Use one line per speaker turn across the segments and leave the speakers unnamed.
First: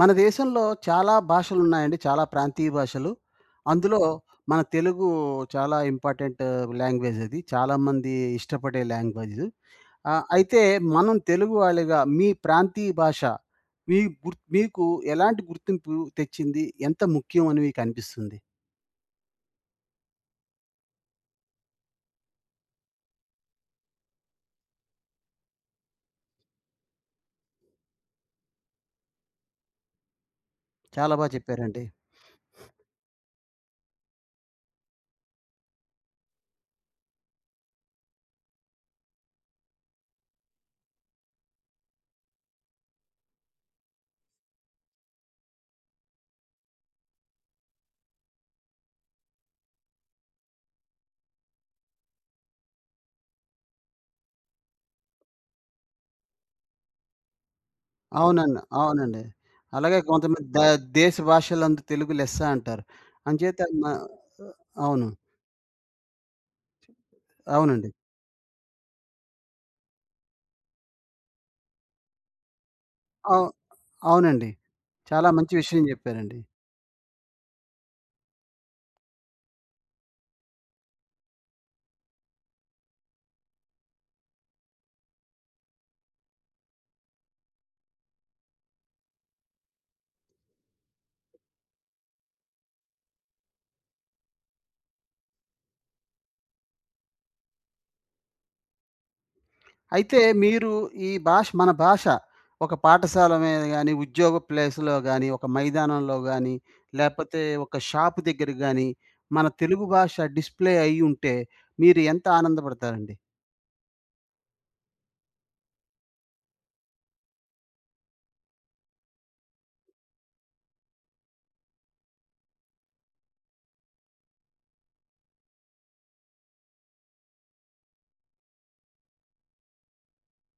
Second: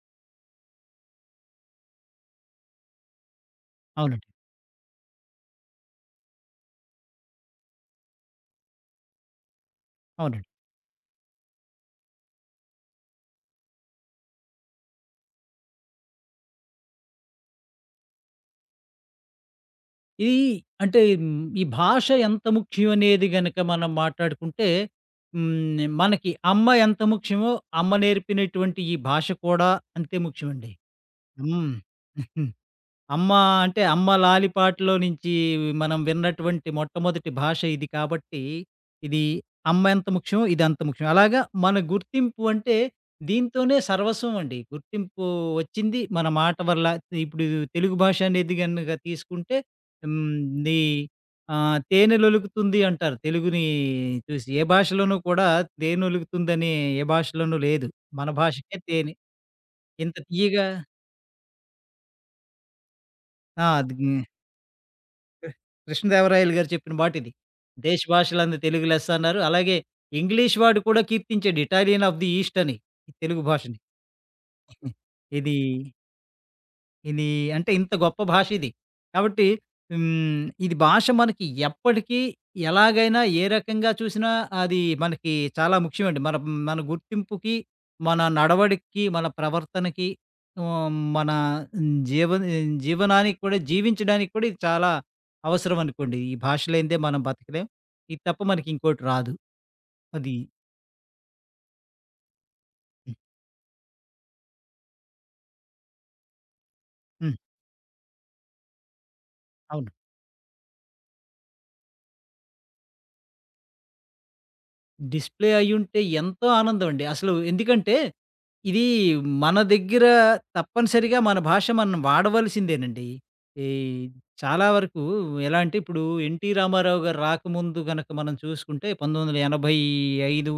మన దేశంలో చాలా భాషలు ఉన్నాయండి. చాలా ప్రాంతీయ భాషలు. అందులో
అవునండి.
మన తెలుగు చాలా ఇంపార్టెంట్ లాంగ్వేజ్ అది. చాలామంది ఇష్టపడే లాంగ్వేజు.
అవునండి.
అయితే మనం తెలుగు వాళ్ళుగా మీ ప్రాంతీయ భాష మీ గుర్ మీకు ఎలాంటి గుర్తింపు తెచ్చింది? ఎంత ముఖ్యం అని మీకు అనిపిస్తుంది?
ఇది అంటే ఈ భాష ఎంత ముఖ్యం అనేది గనక మనం మాట్లాడుకుంటే, మనకి అమ్మ ఎంత ముఖ్యమో, అమ్మ నేర్పినటువంటి ఈ భాష కూడా అంతే ముఖ్యమండి.
చాలా బా
హ్మ్.
చెప్పారండి.
అమ్మ అంటే, అమ్మ లాలి పాటలో నుంచి మనం విన్నటువంటి మొట్టమొదటి భాష ఇది కాబట్టి, ఇది అమ్మ ఎంత ముఖ్యమో ఇది అంత ముఖ్యం. అలాగా మన గుర్తింపు అంటే దీంతోనే సర్వస్వం అండి. గుర్తింపు వచ్చింది మన మాట వల్ల. ఇప్పుడు తెలుగు భాష అనేది గనుక తీసుకుంటే హ్మ్, ది తేనెలొలుకుతుంది అంటారు. తెలుగుని చూసి ఏ భాషలోనూ కూడా తేనొలుకుతుందని ఏ భాషలోనూ లేదు. మన
అవునండి.
భాషకే తేనె
అవునండి. అలాగే
ఇంత
కొంతమంది ద
తియ్యగా.
దేశ భాషలందు తెలుగు లెస్స అంటారు. అంచేత
ఆ!
మ
అద్గ్
అవును.
కృష్ణదేవరాయలు గారు చెప్పిన మాటిది.
అవునండి.
దేశ భాషలందు తెలుగు లెస్స అన్నారు. అలాగే ఇంగ్లీష్ వాడు కూడా కీర్తించాడు. ఇటాలియన్ ఆఫ్ ది ఈస్ట్ అని. ఈ తెలుగు
అవు
భాషని.
అవునండి. చాలా మంచి
ఇది
విషయం చెప్పారండి.
ఇది అంటే ఇంత గొప్ప భాష ఇది. కాబట్టి ఇది భాష మనకి ఎప్పటికీ, ఎలాగైనా, ఏ రకంగా చూసినా అది మనకి చాలా ముఖ్యమండి. మన మన గుర్తింపుకి, మన నడవడికి, మన ప్రవర్తనకి. మన జీవ జీవనానికి కూడా జీవించడానికి కూడా ఇది చాలా అవసరం అనుకోండి. ఈ భాష లేనిదే మనం బతకలేం. ఇది తప్ప మనకి ఇంకోటి రాదు.
అయితే
అది
మీరు ఈ భాష మన భాష ఒక
హ్మ్.
పాఠశాల మీద గాని, ఉద్యోగ ప్లేస్‌లో గాని, ఒక మైదానంలో గాని,
హ్మ్.
లేపోతే ఒక షాపు దగ్గర గాని, మన తెలుగు
అవును.
భాష డిస్‌ప్లే అయ్యుంటే మీరు ఎంత ఆనందపడతారండి?
డిస్‌ప్లే అయ్యుంటే ఎంతో ఆనందమండి. అసలు ఎందుకంటే, ఇది మన దగ్గర తప్పనిసరిగా మన భాష మనం వాడవలసిందేనండి. ఈ చాలా వరకు ఎలా అంటే, ఇప్పుడు 'ఎన్టీ రామారావు' గారు రాకముందు గనక మనం చూసుకుంటే 1985,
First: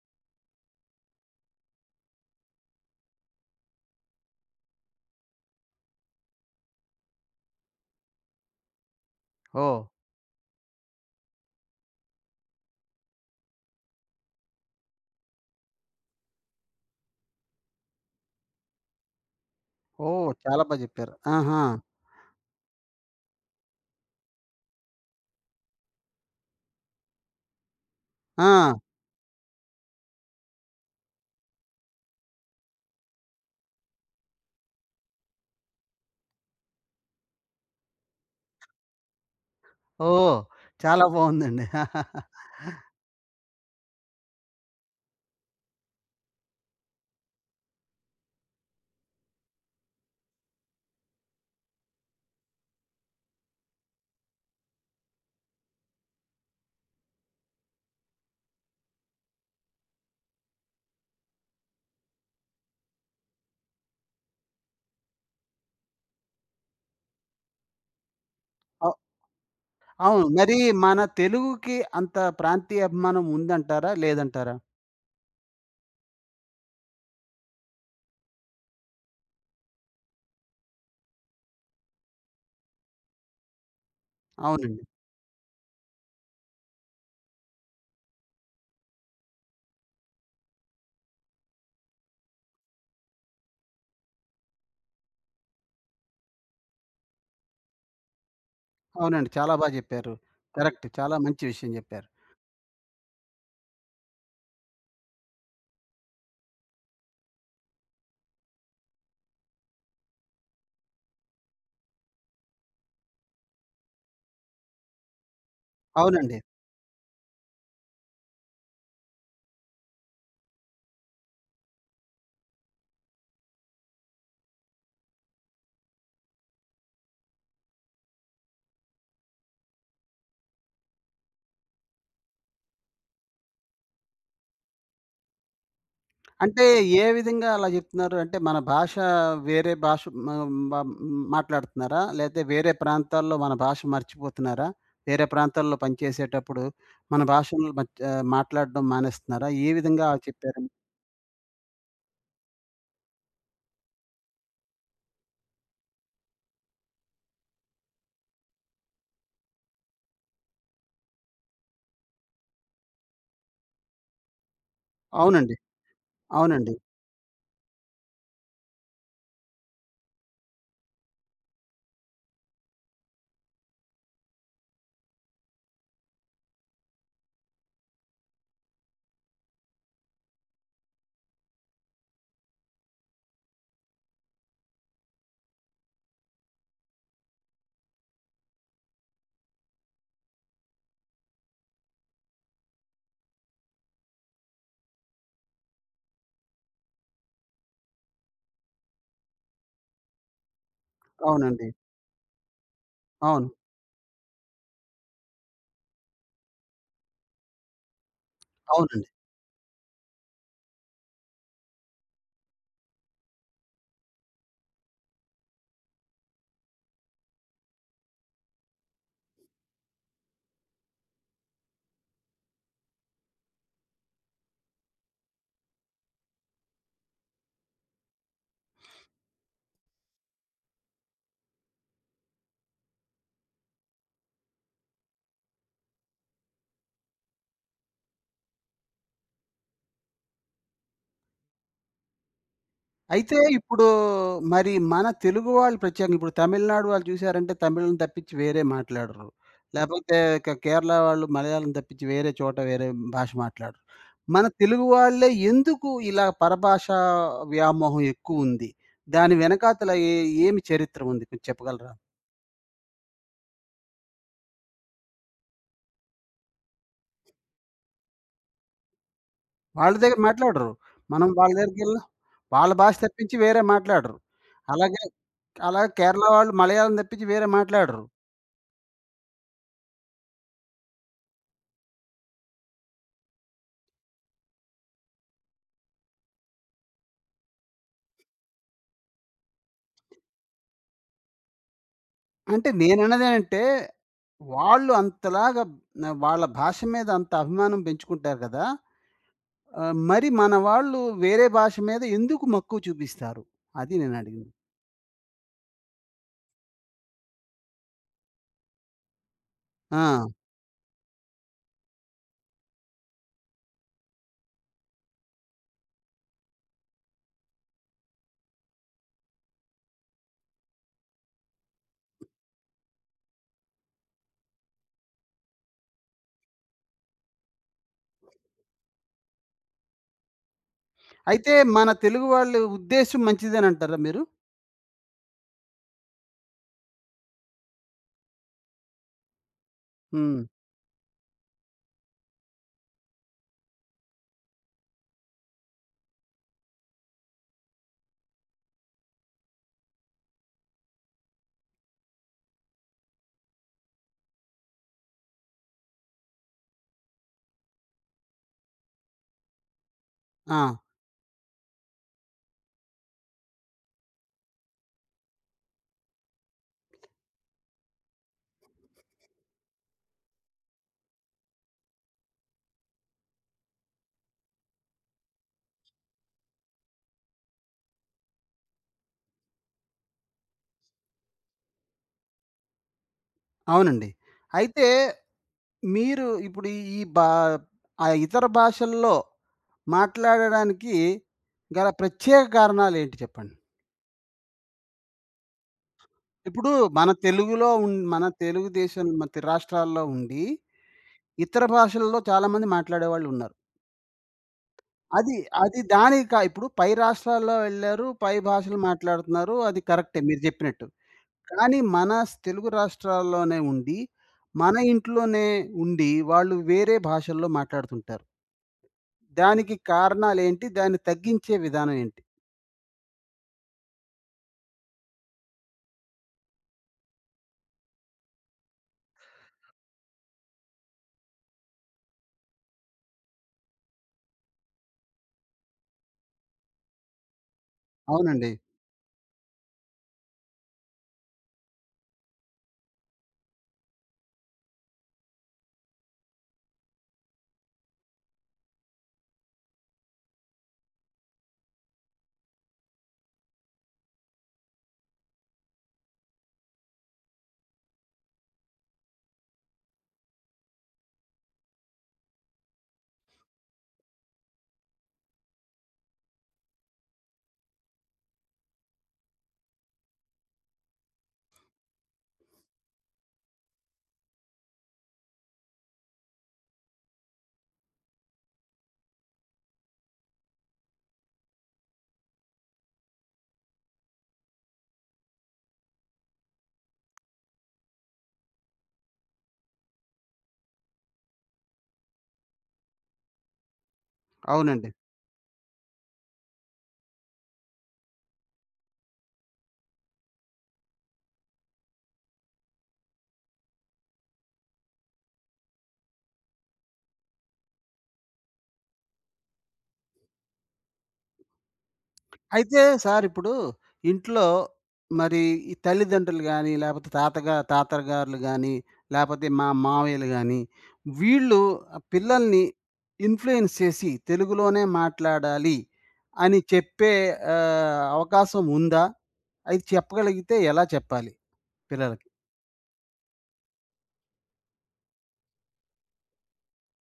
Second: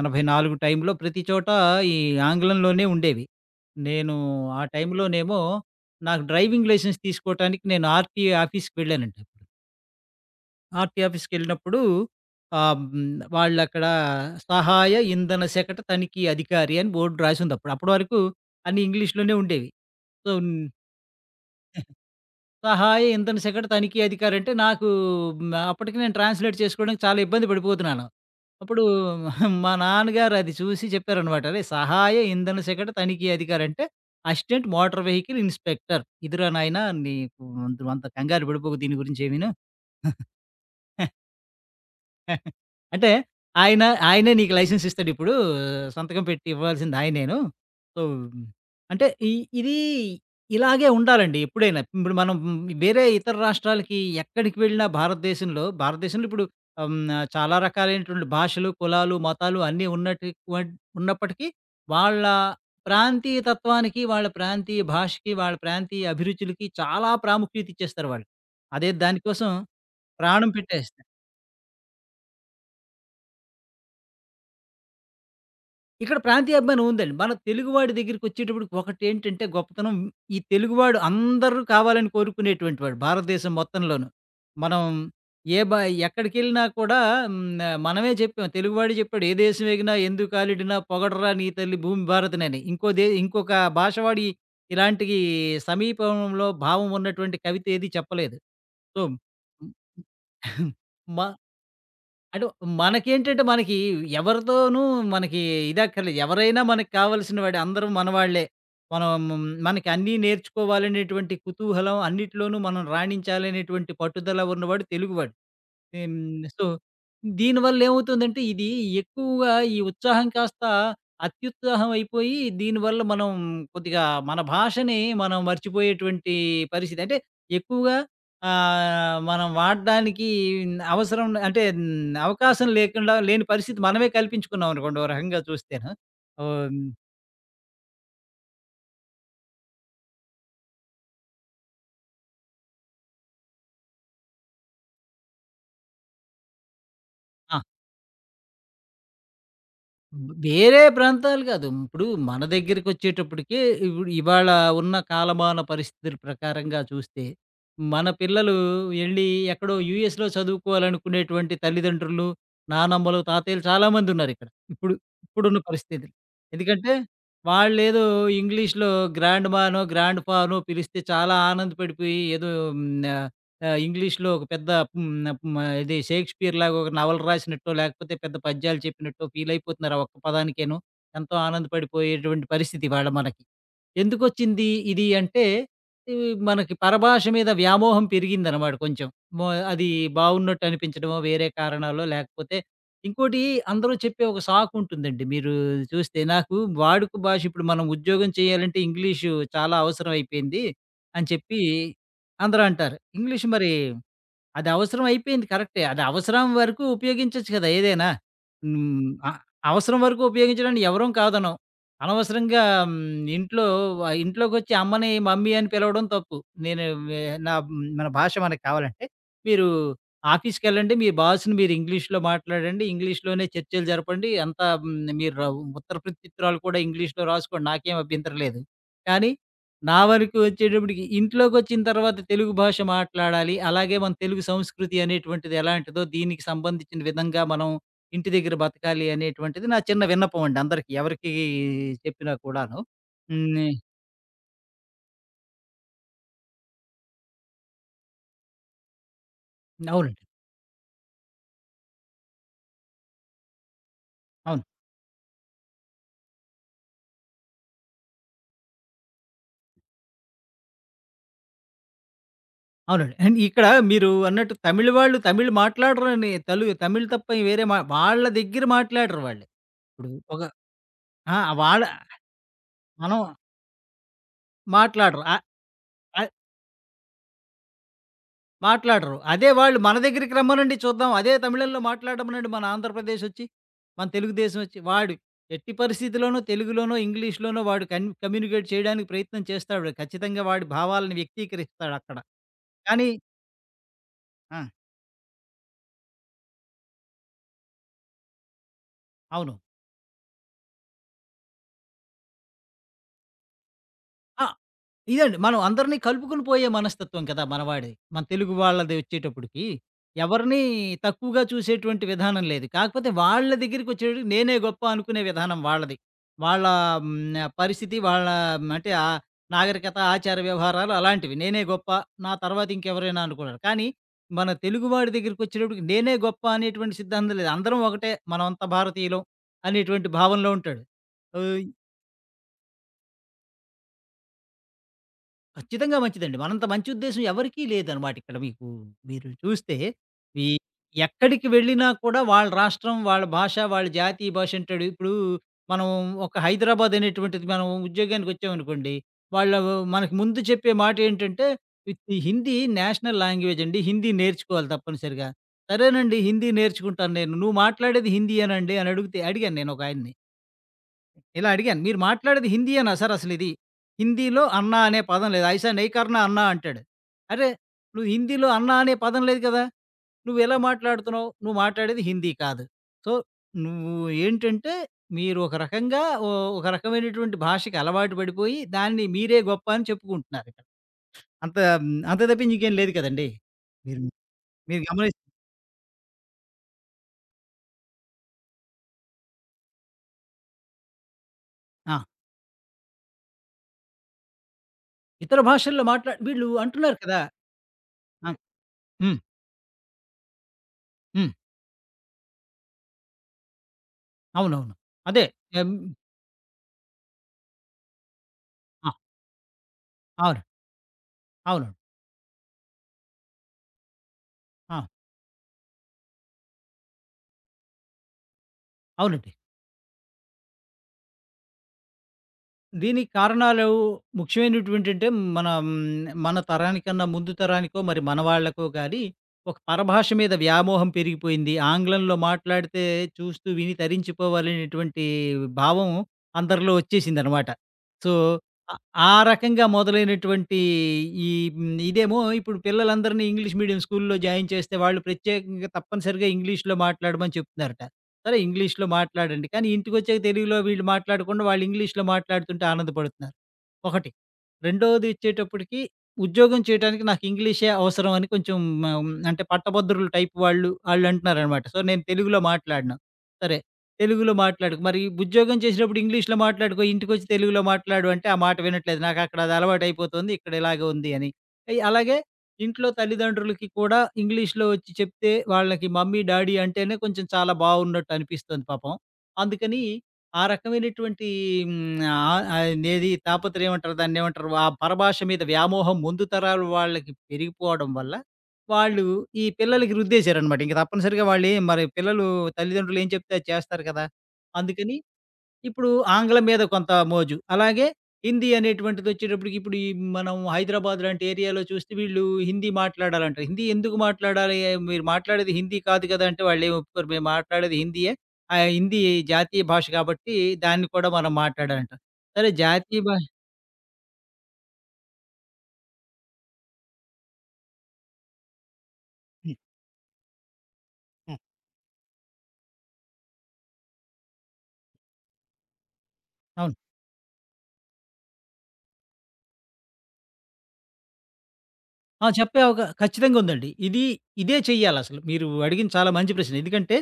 84 టైంలో ప్రతి చోట ఈ ఆంగ్లంలోనే ఉండేవి. నేను ఆ టైంలోనేమో నాకు డ్రైవింగ్ లైసెన్స్ తీసుకోవటానికి నేను ఆర్‌టీఏ ఆఫీస్‌కి వెళ్ళానండి.
ఓహ్!
ఆర్‌టి ఆఫీస్‌కెళ్ళినప్పుడు ఆహ్, హ్మ్. వాళ్ళక్కడ సహాయ ఇంధన శాఖట తనిఖీ అధికారి అని బోర్డ్ రాసుందప్పుడు. అప్పటి వరకు అన్నీ ఇంగ్లీష్‌లోనే ఉండేవి.
ఓహ్!
సో, మ్,
చాలా బా జెప్పారు. ఆహా!
సహాయ ఇంధన శాఖట తనిఖీ అధికారి అంటే నాకు అప్పటికి నేను ట్రాన్స్‌లేట్ చేసుకోవడానికి చాలా ఇబ్బంది పడిపోతున్నాను.
ఆ!
అప్పుడు మా నాన్నగారు అది చూసి చెప్పారనమాట. "అరే! సహాయ ఇంధన శాఖట తనిఖీ అధికారి అంటే అసిస్టెంట్ మోటార్ వెహికల్ ఇన్స్‌పెక్టర్. ఇదిరా నాయనా నీకు అంత అంత కంగారు పడిపోకు దీని గురించి ఏమీను."
ఓహ్! చాలా బావుందండి.
అంటే ఆయన ఆయనే నీకు లైసెన్స్ ఇస్తాడిప్పుడు. సంతకం పెట్టి ఇవ్వాల్సింది ఆయనేను. సో, అంటే ఈ ఇది ఇలాగే ఉండాలండి ఎప్పుడైనా. ఇప్పుడు మనం వేరే ఇతర రాష్ట్రాలకి ఎక్కడికి వెళ్ళినా భారతదేశంలో భారతదేశంలో ఇప్పుడు ఆహ్, హ్మ్, చాలా రకాలైనటువంటి భాషలు, కులాలు, మతాలు అన్నీ ఉన్నటి వన్ ఉన్నప్పటికీ వాళ్ళ ప్రాంతీయ తత్వానికి, వాళ్ళ ప్రాంతీయ భాషకి, వాళ్ళ ప్రాంతీయ అభిరుచులకి చాలా ప్రాముఖ్యత ఇచ్చేస్తారు వాళ్ళు. అదే
అవ్
దానికోసం
అవును.
ప్రాణం
మరి మన
పెట్టేస్తారు.
తెలుగుకి అంత ప్రాంతీయ అభిమానం ఉందంటారా? లేదంటారా?
ఇక్కడ ప్రాంతీయాభిమానం ఉందండి. మన తెలుగువాడి దగ్గరికొచ్చేటప్పటికి ఒకటేంటంటే గొప్పతనం, ఈ తెలుగువాడు అందరూ కావాలని కోరుకునేటువంటి వాడు భారతదేశం మొత్తంలోను.
అవునండి.
మనం ఏ బ ఎక్కడికెళ్ళినా కూడా హ్మ్, మనమే చెప్పాం. తెలుగువాడే చెప్పాడు. "ఏ దేశం ఎగినా ఎందుకాలిడినా పొగడరా నీ తల్లి భూమి భారతినని." ఇంకో దే ఇంకొక భాషవాడి ఇలాంటియి సమీపంలో భావం ఉన్నటువంటి కవిత ఏది చెప్పలేదు. సో,
అవునండి. చాలా బా జెప్పారు. కరెక్ట్. చాలా
మ
మంచి విషయం జెప్పారు.
అటు మనకేంటంటే మనకి ఎవరితోనూ మనకి ఇదక్కర్లేదు. ఎవరైనా మనకు కావాల్సిన వాడే. అందరూ మనవాళ్ళే. మనం మనకి అన్నీ నేర్చుకోవాలనేటువంటి కుతూహలం, అన్నిట్లోనూ మనం రాణించాలనేటువంటి పట్టుదల ఉన్నవాడు తెలుగువాడు. హ్మ్.
అవునండి.
సో, దీనివల్ల ఏమవుతుందంటే ఇది ఎక్కువగా ఈ ఉత్సాహం కాస్త అత్యుత్సాహం అయిపోయి, దీనివల్ల మనం కొద్దిగా మన భాషని మనం మర్చిపోయేటువంటి పరిస్థితి. అంటే ఎక్కువగా మనం వాడడానికి అవసరం అంటే అవకాశం లేకుండా లేని పరిస్థితి మనమే కల్పించుకున్నాం అనుకోండి. ఓ రకంగా చూస్తేను.
అంటే
ఓహ్! హ్మ్.
ఏ విధంగా అలా జెప్తున్నారు? అంటే మన భాష వేరే భాష మ మ మాట్లాడుతున్నారా? లేతే వేరే ప్రాంతాల్లో మన భాష మర్చిపోతున్నారా? వేరే ప్రాంతాల్లో పనిచేసేటప్పుడు మన
ఆ!
భాషను మాట్లాడడం మానేస్తున్నారా? ఏ విధంగా
బ్
చెప్పారని?
వేరే ప్రాంతాలు కాదు. ఇప్పుడు మన దగ్గరికొచ్చేటప్పటికి ఇప్పుడు ఇవాళ ఉన్న కాలమాన పరిస్థితుల ప్రకారంగా చూస్తే, మన పిల్లలు ఎళ్లి ఎక్కడో యూఎస్‌లో చదువుకోవాలనుకునేటువంటి తల్లిదండ్రులు, నానమ్మలు, తాతయ్యలు చాలామందున్నారిక్కడ. ఇప్పుడు
అవునండి.
ఇప్పుడున్న పరిస్థితులు.
అవునండి.
ఎందుకంటే వాళ్ళేదో ఇంగ్లీష్‌లో గ్రాండ్‌మానో, గ్రాండ్‌పానో పిలిస్తే చాలా ఆనందపడిపోయి ఏదో హ్మ్. ఇంగ్లీష్‌లో ఒక పెద్ద హ్మ్. హ్మ్. ఇది 'షేక్స్‌పియర్‌లాగా' ఒక నవల రాసినట్టో, లేకపోతే పెద్ద పద్యాలు చెప్పినట్టో ఫీలయిపోతున్నారు ఆ ఒక్క పదానికేను. ఎంతో ఆనందపడిపోయేటువంటి పరిస్థితి ఇవాళ మనకి. ఎందుకొచ్చింది ఇది అంటే, ఇవి మనకి పరభాష మీద వ్యామోహం పెరిగిందనమాట కొంచెం. మో అది బావున్నట్టు అనిపించడమో, వేరే కారణాలో లేకపోతే ఇంకోటి అందరూ చెప్పే ఒక సాకుంటుందండి. మీరు చూస్తే నాకు వాడుక భాష ఇప్పుడు మనం ఉద్యోగం చేయాలంటే ఇంగ్లీషు చాలా అవసరం అయిపోయింది అని చెప్పి
అవునండి.
అందరూ అంటారు. ఇంగ్లీష్
అవును.
మరి అది అవసరం అయిపోయింది కరెక్టే. అది అవసరం వరకు ఉపయోగించొచ్చు కదా! ఏదైనా.
అవునండి.
హ్మ్. అ అవసరం వరకు ఉపయోగించడాన్ని ఎవరం కాదనం. అనవసరంగా హ్మ్, ఇంట్లో ఇంట్లోకొచ్చి అమ్మని మమ్మీ అని పిలవడం తప్పు. నేను వె నా మన భాష మనకు కావాలంటే, మీరు ఆఫీస్‌కెళ్ళండి. మీ బాస్‌ని మీరు ఇంగ్లీష్‌లో మాట్లాడండి. ఇంగ్లీష్‌లోనే చర్చలు జరపండి. అంతా మీరు ఉత్తర ప్రత్యుత్తరాలు కూడా ఇంగ్లీష్‌లో రాసుకోండి. నాకేం అభ్యంతరం లేదు. కానీ నా వరకు వచ్చేటప్పటికి ఇంట్లోకొచ్చిన తర్వాత తెలుగు భాష మాట్లాడాలి. అలాగే మన తెలుగు సంస్కృతి అనేటువంటిది ఎలాంటిదో, దీనికి సంబంధించిన విధంగా మనం ఇంటి దగ్గర బతకాలి అనేటువంటిది నా చిన్న విన్నపం అండి అందరికి. ఎవరికీ చెప్పినా కూడాను.
అయితే
హ్మ్.
ఇప్పుడు మరి మన తెలుగు వాళ్ళు ప్రత్యేకంగా ఇప్పుడు తమిళనాడు వాళ్ళు చూసారంటే తమిళం తప్పించి వేరే మాట్లాడరు. లేపోతే
అవునండి.
కేరళ వాళ్ళు మలయాళం తప్పించి వేరే చోట వేరే భాష మాట్లాడరు. మన
అవును.
తెలుగు వాళ్ళే ఎందుకు ఇలా పరభాషా వ్యామోహం ఎక్కువుంది? దాని వెనకాతల ఏమి చరిత్ర ఉంది? కొంచెం చెప్పగలరా?
అవునండి. అండ్ ఇక్కడ మీరు అన్నట్టు తమిళ్ వాళ్ళు తమిళ్ మాట్లాడరండి. తమిళ్ తప్ప వేరే మా వాళ్ళ దగ్గర మాట్లాడరు వాళ్ళు.
వాళ్ళ
ఇప్పుడు
దగ్గర
ఒక
మాట్లాడరు. మనం
ఆ!
వాళ్ళ
వాళ్ళ
దగ్గరికెళ్ళినా వాళ్ళ భాష
మనం
తప్పించి వేరే మాట్లాడరు. అలాగే
మాట్లాడరు.
అలాగే కేరళ
ఆహ్
వాళ్ళు మలయాళం తప్పించి వేరే మాట్లాడరు.
మాట్లాడరు. అదే వాళ్ళు మన దగ్గరికి రమ్మనండి చూద్దాం. అదే తమిళంలో మాట్లాడమనండి మన ఆంధ్రప్రదేశ్ ఒచ్చి, మన తెలుగుదేశం ఒచ్చి. వాడు ఎట్టి పరిస్థితిలోనూ తెలుగులోనో, ఇంగ్లీష్‌లోనో వాడు కమ్యూనికేట్ చేయడానికి ప్రయత్నం చేస్తాడు. ఖచ్చితంగా వాడి భావాలను వ్యక్తీకరిస్తాడక్కడ.
అంటే
కానీ
నేనన్నదేనంటే,
ఆ!
వాళ్ళు అంతలాగా వాళ్ళ భాష మీద అంత అభిమానం పెంచుకుంటారు కదా!
అవును.
మరి మన వాళ్ళు వేరే భాష మీద ఎందుకు మక్కువ చూపిస్తారు? అది
ఆ!
నేనడిగింది.
ఇదండి. మనం అందరిని కలుపుకొని పోయే మనస్తత్వం కదా! మనవాడిది. మన తెలుగు వాళ్ళది వచ్చేటప్పటికి.
ఆ!
ఎవరిని తక్కువగా చూసేటువంటి విధానం లేదు. కాకపోతే వాళ్ళ దగ్గరికొచ్చేటప్పటికి నేనే గొప్ప అనుకునే విధానం వాళ్ళది. వాళ్ళ హ్మ్. పరిస్థితి వాళ్ళ మ్, అంటే ఆహ్, నాగరికత, ఆచార వ్యవహారాలు అలాంటివి. నేనే గొప్ప. నా తర్వాత ఇంకెవరైనా అనుకున్నారు. కానీ మన తెలుగువాడి దగ్గరికొచ్చేటప్పటికి నేనే గొప్ప అనేటువంటి సిద్ధాంతం లేదు. అందరం ఒకటే. మనమంతా భారతీయులం అనేటువంటి భావనలో ఉంటాడు.
అయితే
ఆహ్
మన తెలుగు వాళ్ళ ఉద్దేశ్యం మంచిదేనంటారా మీరు?
ఖచ్చితంగా మంచిదండి. మనంత మంచి ఉద్దేశ్యం ఎవరికీ లేదనమాట ఇక్కడ మీకు. మీరు చూస్తే
హ్మ్.
ఈ ఎక్కడికి వెళ్ళినా కూడా వాళ్ళ రాష్ట్రం, వాళ్ళ భాష, వాళ్ళ జాతి ఈ భాష అంటాడు. ఇప్పుడు మనం ఒక హైదరాబాద్ అనేటువంటిది మనం ఉద్యోగానికొచ్చామనుకోండి. వాళ్ళు మనకు ముందు చెప్పే మాటేంటంటే విత్ హిందీ నేషనల్ లాంగ్వేజ్ అండి. హిందీ నేర్చుకోవాలి తప్పనిసరిగా. సరేనండి హిందీ నేర్చుకుంటాను నేను. నువ్వు మాట్లాడేది హిందీయేనండి అని అడిగితే అడిగాను నేనొకాయన్ని.
ఆ!
ఇలా అడిగాను. "మీరు మాట్లాడేది హిందీయేనా సార్ అసలిది? హిందీలో 'అన్నా' అనే పదం లేదు. 'ఐసా నహీ కర్నా అన్నా' అంటాడు. అరే! నువ్వు హిందీలో 'అన్నా' అనే పదం లేదు కదా! నువ్వెలా మాట్లాడుతున్నావు? నువ్వు మాట్లాడేది హిందీ కాదు. సో, నువ్వు ఏంటంటే మీరు ఒక రకంగా ఓ ఒక రకమైనటువంటి భాషకి అలవాటు పడిపోయి, దాన్ని మీరే గొప్ప అని చెప్పుకుంటున్నారిక్కడ. అంత తప్పించి ఇంకేం లేదు కదండీ! మీరు
అవునండి.
మీరు
అయితే
గమనిస్
మీరు ఇప్పుడు ఈ ఈ బా ఆ ఇతర భాషల్లో మాట్లాడడానికి గల
ఆ!
ప్రత్యేక కారణాలేంటి చెప్పండి?
ఇతర భాషల్లో వీళ్ళు
ఇప్పుడు
అంటున్నారు కదా!
మన
ఆ!
తెలుగు దేశం
హ్మ్.
మతి రాష్ట్రాల్లో ఉండి,
హ్మ్.
ఇతర భాషల్లో చాలామంది మాట్లాడేవాళ్ళున్నారు.
అవునవును. అదే.
అది
ఎం
అది దానికి కా ఇప్పుడు పై రాష్ట్రాల్లో వెళ్లారు, పై భాషలు
ఆ!
మాట్లాడుతున్నారు. అది కరెక్టే మీరు
అవును.
జెప్పినట్టు.
అవును.
కానీ మన స్ తెలుగు రాష్ట్రాల్లోనే ఉండి, మన
ఆ!
ఇంట్లోనే ఉండి వాళ్ళు వేరే భాషల్లో మాట్లాడుతుంటారు.
అవునండి.
దానికి కారణాలేంటి? దాన్ని తగ్గించే విధానం ఏంటి?
దీనికి కారణాలు ముఖ్యమైనటువంటంటే మన మన తరానికన్నా ముందు తరానికో, మరి మన వాళ్ళకో గాని ఒక పరభాష మీద వ్యామోహం పెరిగిపోయింది. ఆంగ్లంలో మాట్లాడితే చూస్తూ, విని తరించిపోవాలనేటువంటి భావం అందరిలో వచ్చేసిందనమాట. సో,
అవునండి.
ఆహ్, ఆ రకంగా మొదలైనటువంటి ఈ ఇదేమో ఇప్పుడు పిల్లలందరినీ ఇంగ్లీష్ మీడియం స్కూల్‌లో జాయిన్ చేస్తే, వాళ్ళు ప్రత్యేకంగా తప్పనిసరిగా ఇంగ్లీష్‌లో మాట్లాడమని చెప్తున్నారట. సరే ఇంగ్లీష్‌లో మాట్లాడండి. కానీ ఇంటికొచ్చాక తెలుగులో వీళ్ళు మాట్లాడకుండా వాళ్ళు ఇంగ్లీష్‌లో మాట్లాడుతుంటే ఆనందపడుతున్నారు. ఒకటి. రెండోదిచ్చేటప్పటికి, ఉద్యోగం చేయటానికి నాకు ఇంగ్లీషే అవసరం అని కొంచెం అంటే పట్టభద్రులు టైప్ వాళ్ళు, ఆళ్ళంటున్నారనమాట. సో, నేను తెలుగులో మాట్లాడను. సరే. తెలుగులో మాట్లాడకు. మరి ఉద్యోగం చేసేటప్పుడు ఇంగ్లీష్‌లో మాట్లాడుకో, ఇంటికొచ్చి తెలుగులో మాట్లాడు అంటే, ఆ మాట వినట్లేదు. నాకక్కడ అది అలవాటయిపోతుంది. ఇక్కడ ఇలాగే ఉంది అని. అలాగే ఇంట్లో తల్లిదండ్రులకి కూడా ఇంగ్లీష్‌లో వచ్చి చెప్తే వాళ్ళకి మమ్మీ, డాడీ అంటేనే కొంచెం చాలా బావున్నట్టనిపిస్తుంది పాపం. అందుకని ఆ రకమైనటువంటి అదేది తాపత్రయం ఏమంటారు? దాన్నేమంటారు? ఆ పరభాష మీద వ్యామోహం ముందు తరాల వాళ్ళకి పెరిగిపోవడం వల్ల, వాళ్ళు ఈ పిల్లలకి రుద్దేశారనమాట. ఇంక తప్పనిసరిగా వాళ్ళేం మరి పిల్లలు తల్లిదండ్రులు ఏం చెప్తే అది చేస్తారు కదా!
అవునండి.
అందుకని ఇప్పుడు ఆంగ్లం మీద కొంత మోజు. అలాగే హిందీ అనేటువంటిదొచ్చేటప్పటికి ఇప్పుడు మనం హైదరాబాద్ లాంటి ఏరియాలో చూస్తే వీళ్ళు హిందీ మాట్లాడాలంటారు. హిందీ ఎందుకు మాట్లాడాలి? ఏ మీరు మాట్లాడేది హిందీ కాదు కదా! అంటే వాళ్ళేమి ఒప్పుకోరు. మేము మాట్లాడేది హిందీయే. ఆ హిందీ జాతీయ భాష కాబట్టి దాన్ని కూడా మనం మాట్లాడాలంటారు. సరే
అయితే
జాతీయ భా
సార్ ఇప్పుడు ఇంట్లో మరి ఈ తల్లిదండ్రులు గానీ, లేపోతే తాతగారులు గానీ, లేపోతే
హ్మ్.
మా మావయ్యలు గానీ, వీళ్ళు పిల్లల్ని ఇన్‌ఫ్లూయెన్స్ చేసి తెలుగులోనే మాట్లాడాలి అని
హ్మ్.
చెప్పే అవకాశం ఉందా? అది చెప్పగలిగితే ఎలా చెప్పాలి
ఆ!
పిల్లలకి?
చెప్పే అవకా ఖచ్చితంగా ఉందండి. ఇదే చెయ్యాలసలు. మీరు అడిగింది చాలా మంచి ప్రశ్న. ఎందుకంటే,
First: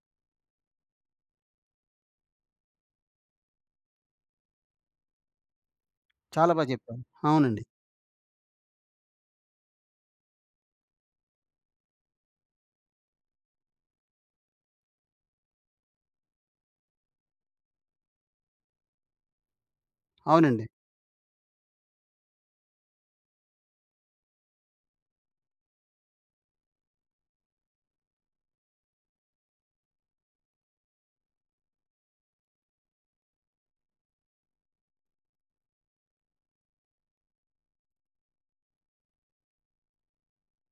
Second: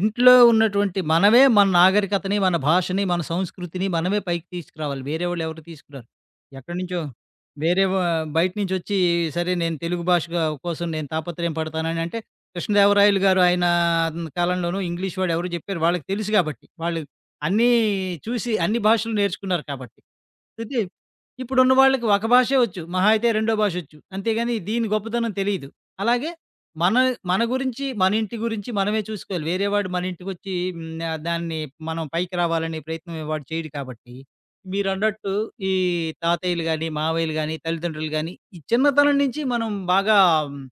ఇంట్లో ఉన్నటువంటి మనమే మన నాగరికతని, మన భాషని, మన సంస్కృతిని మనమే పైకి తీసుకురావాలి. వేరే వాళ్ళు ఎవరు తీసుకురారు.
చాలా బా
ఎక్కడి
చెప్పారు.
నుంచో
అవునండి.
వేరే వా బయట నుంచొచ్చి, సరే నేను తెలుగు భాషగా కోసం నేను తాపత్రయం పడతానని అంటే, కృష్ణదేవరాయలు గారు ఆయన కాలంలోనూ ఇంగ్లీష్ వాడు ఎవరో చెప్పారు. వాళ్ళకి తెలుసు గాబట్టి. వాళ్ళు అన్నీ చూసి అన్ని భాషలు నేర్చుకున్నారు కాబట్టి.
అవునండి.
అయితే ఇప్పుడున్న వాళ్ళకి ఒక భాషే వచ్చు. మహా అయితే రెండో భాషొచ్చు. అంతేగాని దీని గొప్పతనం తెలీదు. అలాగే మన మన గురించి, మన ఇంటి గురించి మనమే చూసుకోవాలి. వేరే వాడు మన ఇంటికొచ్చి దాన్ని మనం పైకి రావాలనే ప్రయత్నం వాడు చేయడు కాబట్టి, మీరన్నట్టు ఈ తాతయ్యలు గాని, మావయ్యలు గాని, తల్లిదండ్రులు గాని, ఈ చిన్నతనం నుంచి మనం బాగా మ్,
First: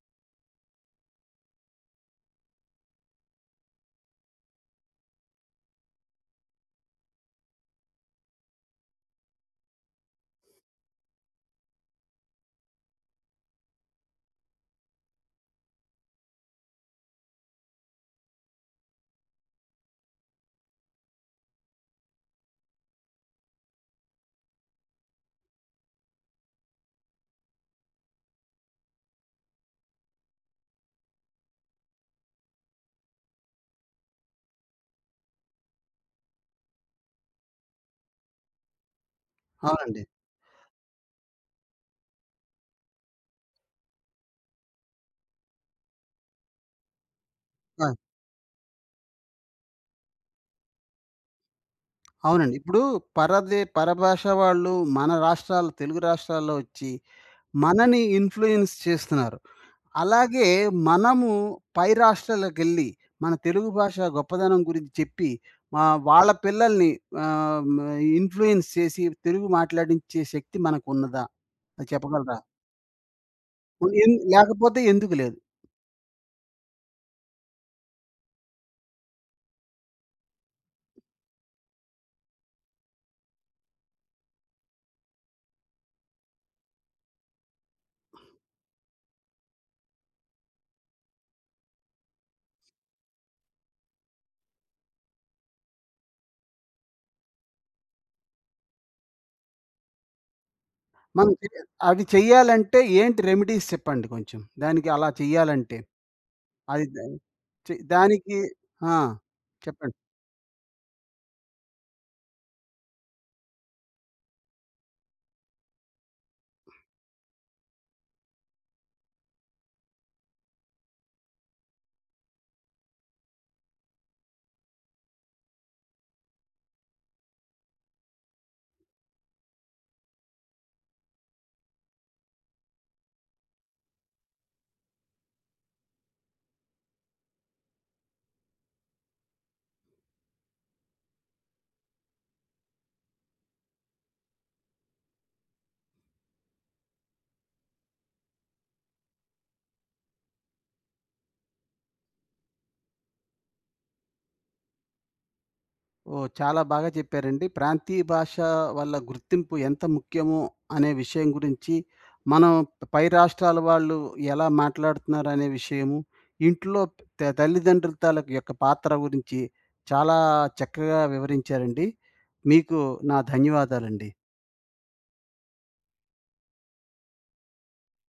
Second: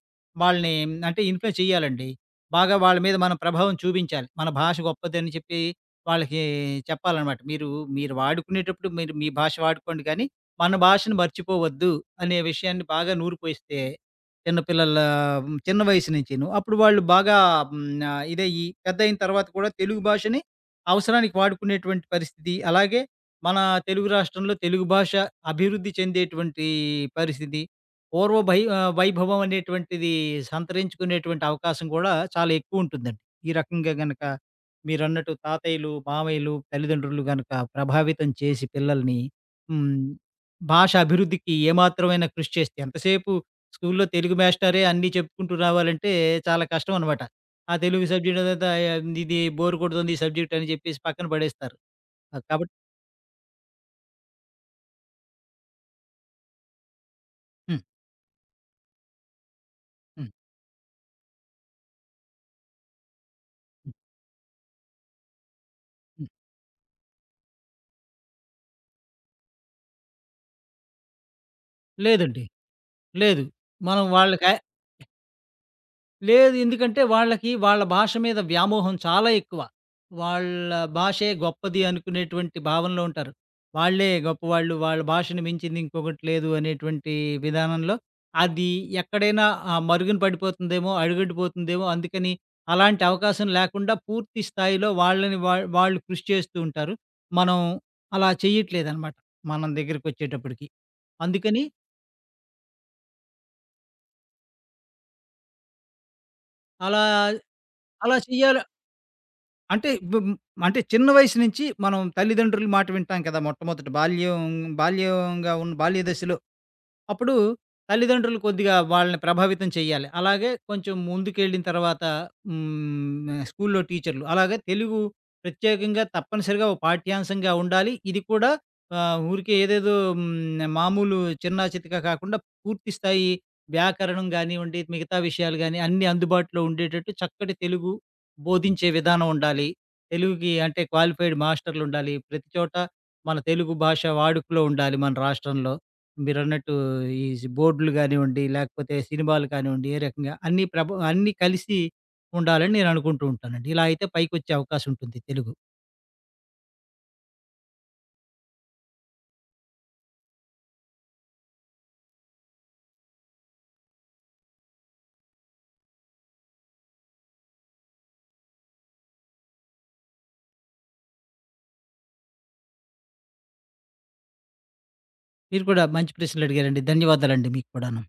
వాళ్ళని అంటే ఇన్‌ఫ్లుయెన్స్ చేయాలండి. బాగా వాళ్ళ మీద మనం ప్రభావం చూపించాలి. మన భాష గొప్పదని చెప్పి వాళ్ళకి చెప్పాలనమాట. మీరు మీరు వాడుకునేటప్పుడు మీరు మీ భాష వాడుకోండి కానీ మన భాషను మర్చిపోవద్దు అనే విషయాన్ని బాగా నూరిపోయిస్తే చిన్నపిల్లల చిన్న వయసు నుంచిను. అప్పుడు వాళ్ళు బాగా ఇదయ్యి పెద్దయిన తర్వాత కూడా తెలుగు భాషని అవసరానికి వాడుకునేటువంటి పరిస్థితి. అలాగే మన తెలుగు రాష్ట్రంలో తెలుగు భాష అభివృద్ధి చెందేటువంటి పరిస్థితి. వైభవం అనేటువంటిది సంతరించుకునేటువంటి అవకాశం కూడా చాలా ఎక్కువుంటుందండి. ఈ రకంగా గనక మీరన్నట్టు తాతయ్యలు, మామయ్యలు, తల్లిదండ్రులు గనక ప్రభావితం చేసి పిల్లల్ని హ్మ్.
అవునండి.
భాష అభివృద్ధికి ఏమాత్రమైన కృషి చేస్తే ఎంతసేపు స్కూల్లో తెలుగు మాస్టరే అన్నీ చెప్పుకుంటూ రావాలంటే చాలా కష్టం అనమాట. ఆ
ఆ!
తెలుగు సబ్జెక్ట్ అదంతా "ఆ, ఇది బోర్ కొడుతుంది ఈ సబ్జెక్ట్ అని చెప్పేసి పక్కన పడేస్తారు. ఆ,
అవునండి.
కాబట్టి
ఇప్పుడు పరభాష వాళ్ళు మన రాష్ట్రాల్లో తెలుగు రాష్ట్రాల్లో ఒచ్చి
హ్మ్.
మనని ఇన్‌ఫ్లూయెన్స్ చేస్తున్నారు.
హ్మ్.
అలాగే మనము పై రాష్ట్రాలకెళ్ళి, మన తెలుగు
హ్మ్.
భాష గొప్పదనం గురించి చెప్పి, మా
హ్మ్.
వాళ్ళ పిల్లల్ని ఆహ్, హ్మ్, ఇన్‌ఫ్లూయెన్స్ చేసి తెలుగు మాట్లాడించే శక్తి మనకున్నదా? అది చెప్పగలరా?
లేదండి. లేదు.
ఉంది
మనం
ఎన్
వాళ్ళకి
లేకపోతే ఎందుకు లేదు?
లేదు. ఎందుకంటే వాళ్ళకి వాళ్ళ భాష మీద వ్యామోహం చాలా ఎక్కువ. వాళ్ళ భాషే గొప్పది అనుకునేటువంటి భావనలో ఉంటారు. వాళ్ళే గొప్పవాళ్ళు. వాళ్ళ భాషను మించింది ఇంకొకటి లేదు అనేటువంటి విధానంలో అది ఎక్కడైనా మరుగున పడిపోతుందేమో, అడుగంటిపోతుందేమో అందుకని అలాంటి అవకాశం లేకుండా పూర్తి స్థాయిలో వాళ్ళని వా వాళ్ళు కృషి చేస్తూ ఉంటారు. మనం అలా చేయట్లేదనమాట. మనం దగ్గరకొచ్చేటప్పటికి.
మనం చే
అందుకని
అది చెయ్యాలంటే ఏంటి రెమెడీస్ చెప్పండి కొంచెం? దానికి అలా చెయ్యాలంటే. అది
అలా
దా చె
అలా
దానికి
చేయాలి.
ఆ!
అంటే
చెప్పండి.
బు హ్మ్. అంటే చిన్న వయసు నుంచి మనం తల్లిదండ్రుల మాట వింటాం కదా! మొట్టమొదట బాల్యంగా ఉన్న బాల్య దశలో అప్పుడు తల్లిదండ్రులు కొద్దిగా వాళ్ళని ప్రభావితం చేయాలి. అలాగే కొంచెం ముందుకెళ్ళిన తర్వాత స్కూల్‌లో టీచర్‌లు. అలాగే తెలుగు ప్రత్యేకంగా తప్పనిసరిగా ఓ పాఠ్యాంశంగా ఉండాలి. ఇది కూడా ఊరికే ఏదేదో మామూలు చిన్నా చితకా కాకుండా పూర్తి స్థాయి వ్యాకరణం గానివ్వండి, మిగతా విషయాలు గాని అన్నీ అందుబాటులో ఉండేటట్టు చక్కటి తెలుగు బోధించే విధానం ఉండాలి. తెలుగుకి అంటే క్వాలిఫైడ్ మాస్టర్‌లుండాలి. ప్రతి చోట మన తెలుగు భాష వాడుకలో ఉండాలి మన రాష్ట్రంలో. మీరన్నట్టు ఈ బోర్డులు గానివ్వండి, లేకపోతే సినిమాలు కానివ్వండి, ఏ రకంగా అన్నీ కలిసి ఉండాలని నేను అనుకుంటూ ఉంటానండి. ఇలా అయితే పైకొచ్చే అవకాశం ఉంటుంది తెలుగు.
ఓహ్! చాలా బాగా చెప్పారండి. ప్రాంతీయ భాష వల్ల గుర్తింపు ఎంత ముఖ్యమో అనే విషయం గురించి, మనం పై రాష్ట్రాల వాళ్ళు ఎలా మాట్లాడుతున్నారనే విషయము, ఇంట్లో తల్లిదండ్రుల తాలూకు యొక్క పాత్ర గురించి చాలా చక్కగా వివరించారండి. మీకు నా ధన్యవాదాలండి.
మీరు కూడా మంచి ప్రశ్నలు అడిగారండి. ధన్యవాదాలండి మీకు కూడాను.